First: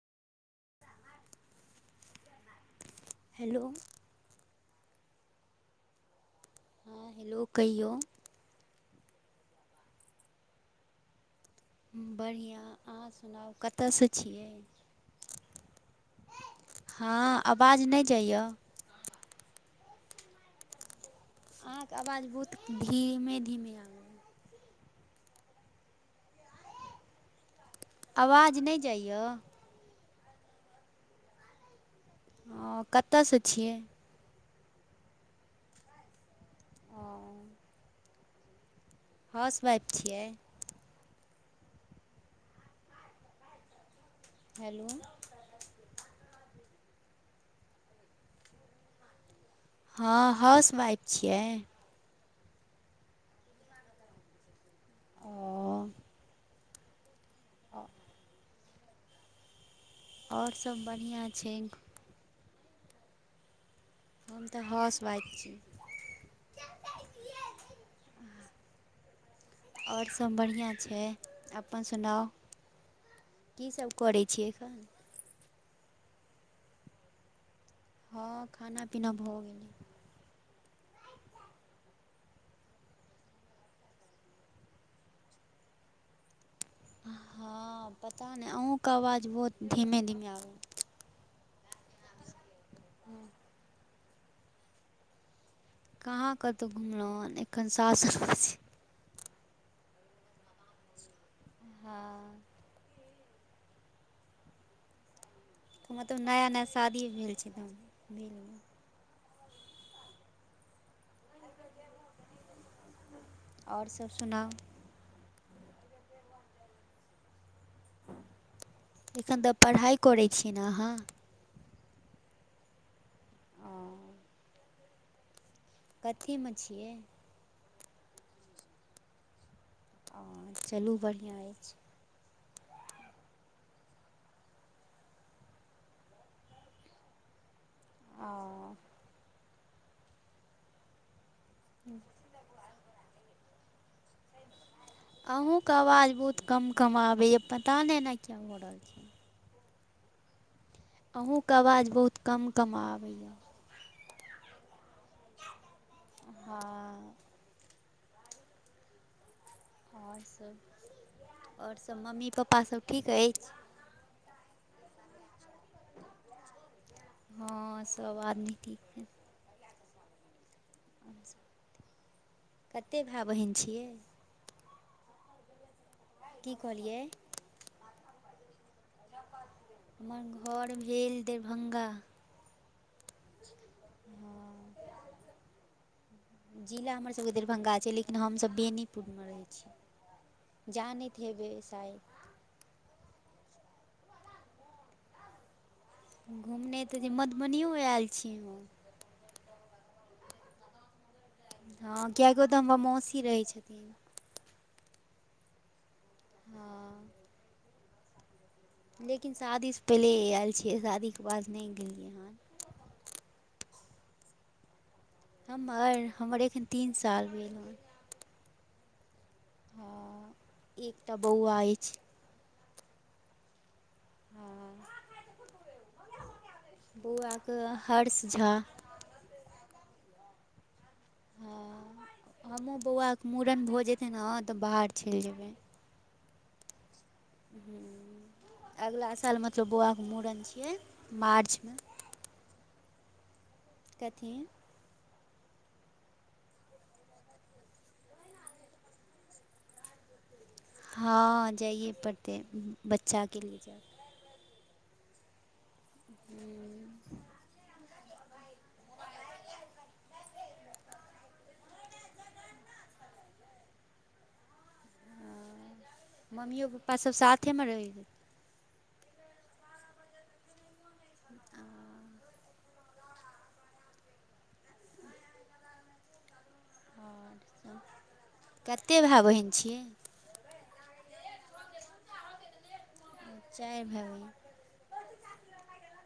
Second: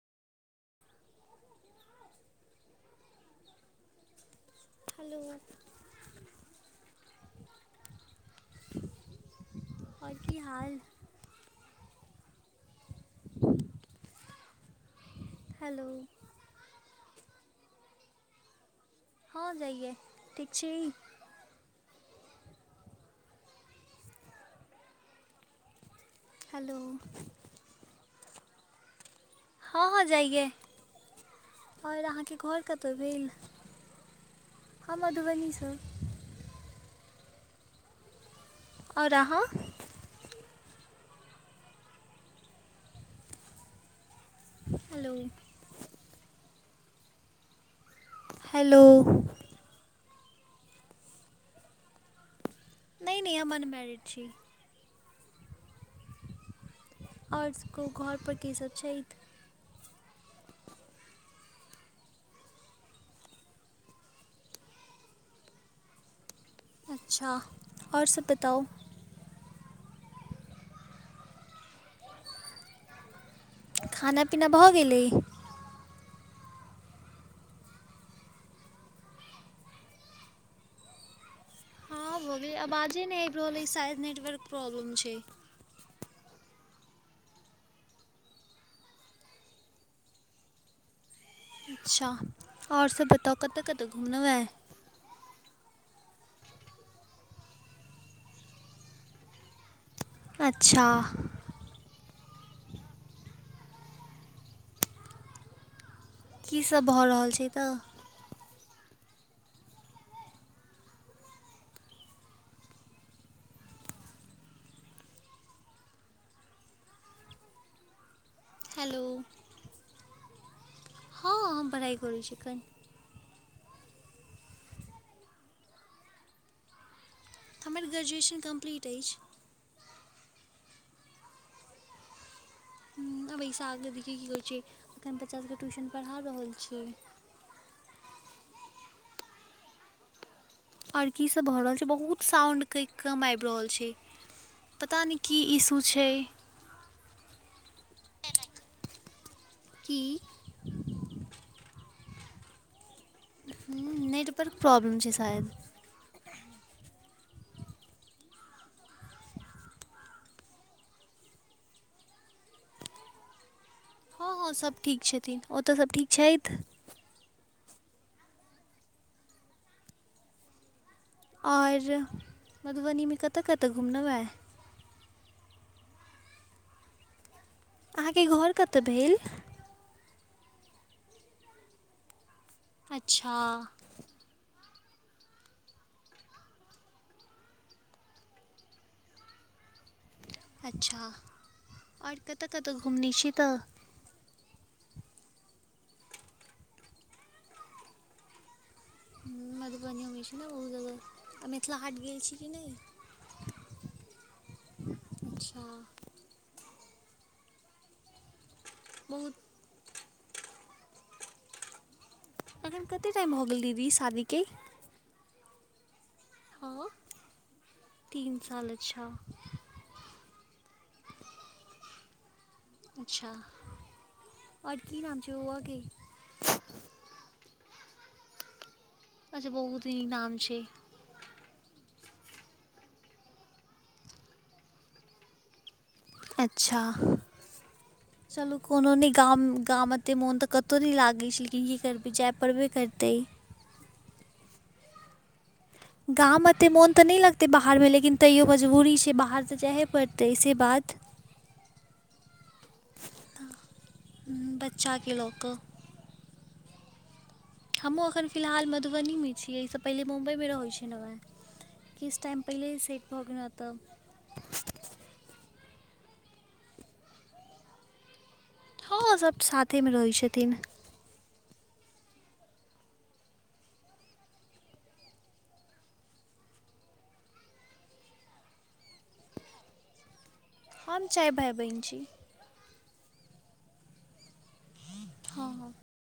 Hello hello हां hello कहियौ। आओर की हाल? बढ़िया अहां सुनाउ कतय से छियै? हेलो। हां आवाज नै जाय यै। हां जाए यै, ठीक छी। अहांके आवाज बहुत धीमे-धीमे आबै यै। हेलो। आवाज नै जाइयै? हां-हां जाइ यै और अहांके घर हँ, कतय भेल? कतयसँ छियै हम मधुबनी से। हां। आओर अहाँ हाउस-वाइफ छियै। हेलो। हेलो। हां हाउस वाइफ छियै। नै-नै हम अनमैरेड छीयै। ओ, और सब कहु घर पर के सब छैथ। और सब बढ़िया छैय। हम तै हाउस वाइफ छीयै। अच्छा और सब बताउ? और सब बढ़िया छै, अपन सुनाउ। की सब खाना करय पीना छियै भऽ अखन। गेलै हां खाना-पीना भ गेलय। हें अबाजे नै अएब रहल ऐछ सायद नेटवर्क प्रॉब्लम छै। हां पता नै अहुंक आवाज बहुत धीमे-धीमे आबैय अच्छा और सब बताउ कतय-कतय घुमलौ ऐ? कहा कतो घुमलौ ए एखन सास-ससुरजी अच्छा। हां। मतलब की नया-नया सब भऽ शादीए रहल भेल छै न तऽ ओहि लिए। और सब सुनाउ? हेलो ऐखन तै पढ़ाइ करै छीयै न अहां? हां हम पढ़ाइ करै छीयै अखन। ओ। कते में छियै। हमर ग्रजुऐशन कमप्लीट ऐछ। ओ चलू बढ़िया ऐछ। उम्म आब ए से आगे देखियौ की करै छियै अखन बच्चा सबके ट्यूशन पढ़ा रहल छियै। ओ और की सब भऽ रहल छै बहुत साउण्डके कम आएब रहल छै। पता नै की इशू छै। कम-कम आबय यै पता नै एना क्या की? अहुंके आवाज बहुत कम-कम आबै यै। हूँ नेटवर्क प्रॉब्लम छै शायद। हां। और सब, और सब मम्मी-पप्पा सब ठीक एछ? हां सब ठीक छथिन, ओतऽ सब ठीक छैथ? हां सब आदमी ठीक छै। और कतेक मधुबनीमे भाय बहिन कतऽ-कतऽ छियै घूमलौ अय? की कहलियै। अहाँ के घर कता भेल? हमर घर भेल दरभंगा। अच्छा। जिला हमर सबके दरभंगा छै, लेकिन हम सब बेनीपुर मे रहै छी ‌। जानैत हेबै शाय तऽ कतऽ घुमने छी तऽ? घूमने तऽ जे मधुबनियो आएल छी हम। उम्म मधुबनी हमेशा ने बहुत जादा हां कियाकि ओता हमर मौसी रहै छथिन। अच्छा। हँ बहुत लेकिन शादी से पहिले आएल छियै, शादीके बाद नै गेलियै हन। अखन कते टाइम भऽ गेल दीदी शादीके। हमर, हमर एखन हँ तीन साल भेल हय। तीन साल अच्छा। हँ एकटा बौअवा एछ। अच्छा और की नाम छै बौअवा के? बौअवा के हर्ष झा। अच्चा बहुत इ नाम छै। हां हमु बौअवा के मूड़न भऽ जेतै ना तऽ बाहर चैल जेबै। अच्छा। हूँ चलु कोनो नै अगिला साल गाम, मतलब गाम बौआके एते मूड़न मोन तऽ छियै कतौ नै लागै छै लेकिन मार्चमे की कर बे जाय पड़बे करतै। कथी? गाम एते मोन तऽ नै लगते बाहर मे, लेकिन तैयो मजबूरी छै बाहर तऽ जाएहे पड़तै से बात। हां जाइये पड़तै, बच्चा के लिए जाय हुं बच्चा के लऽ कऽ। हुं। हमु अखन फिलहाल मधुबनी मे छियै, ए से पहले मुम्बय मे रहै छलौ आए। किछ टाइम पहिले सेट भऽ गेलौ एतऽ। मम्मियो, पप्पा सब साथेमे रहैया। हां सब साथे मे रहै छथिन। कते भाय-बहिन छियै? हम चाएर भाय-बहिन छी। चाएर भाय-बहिन। हां-हां।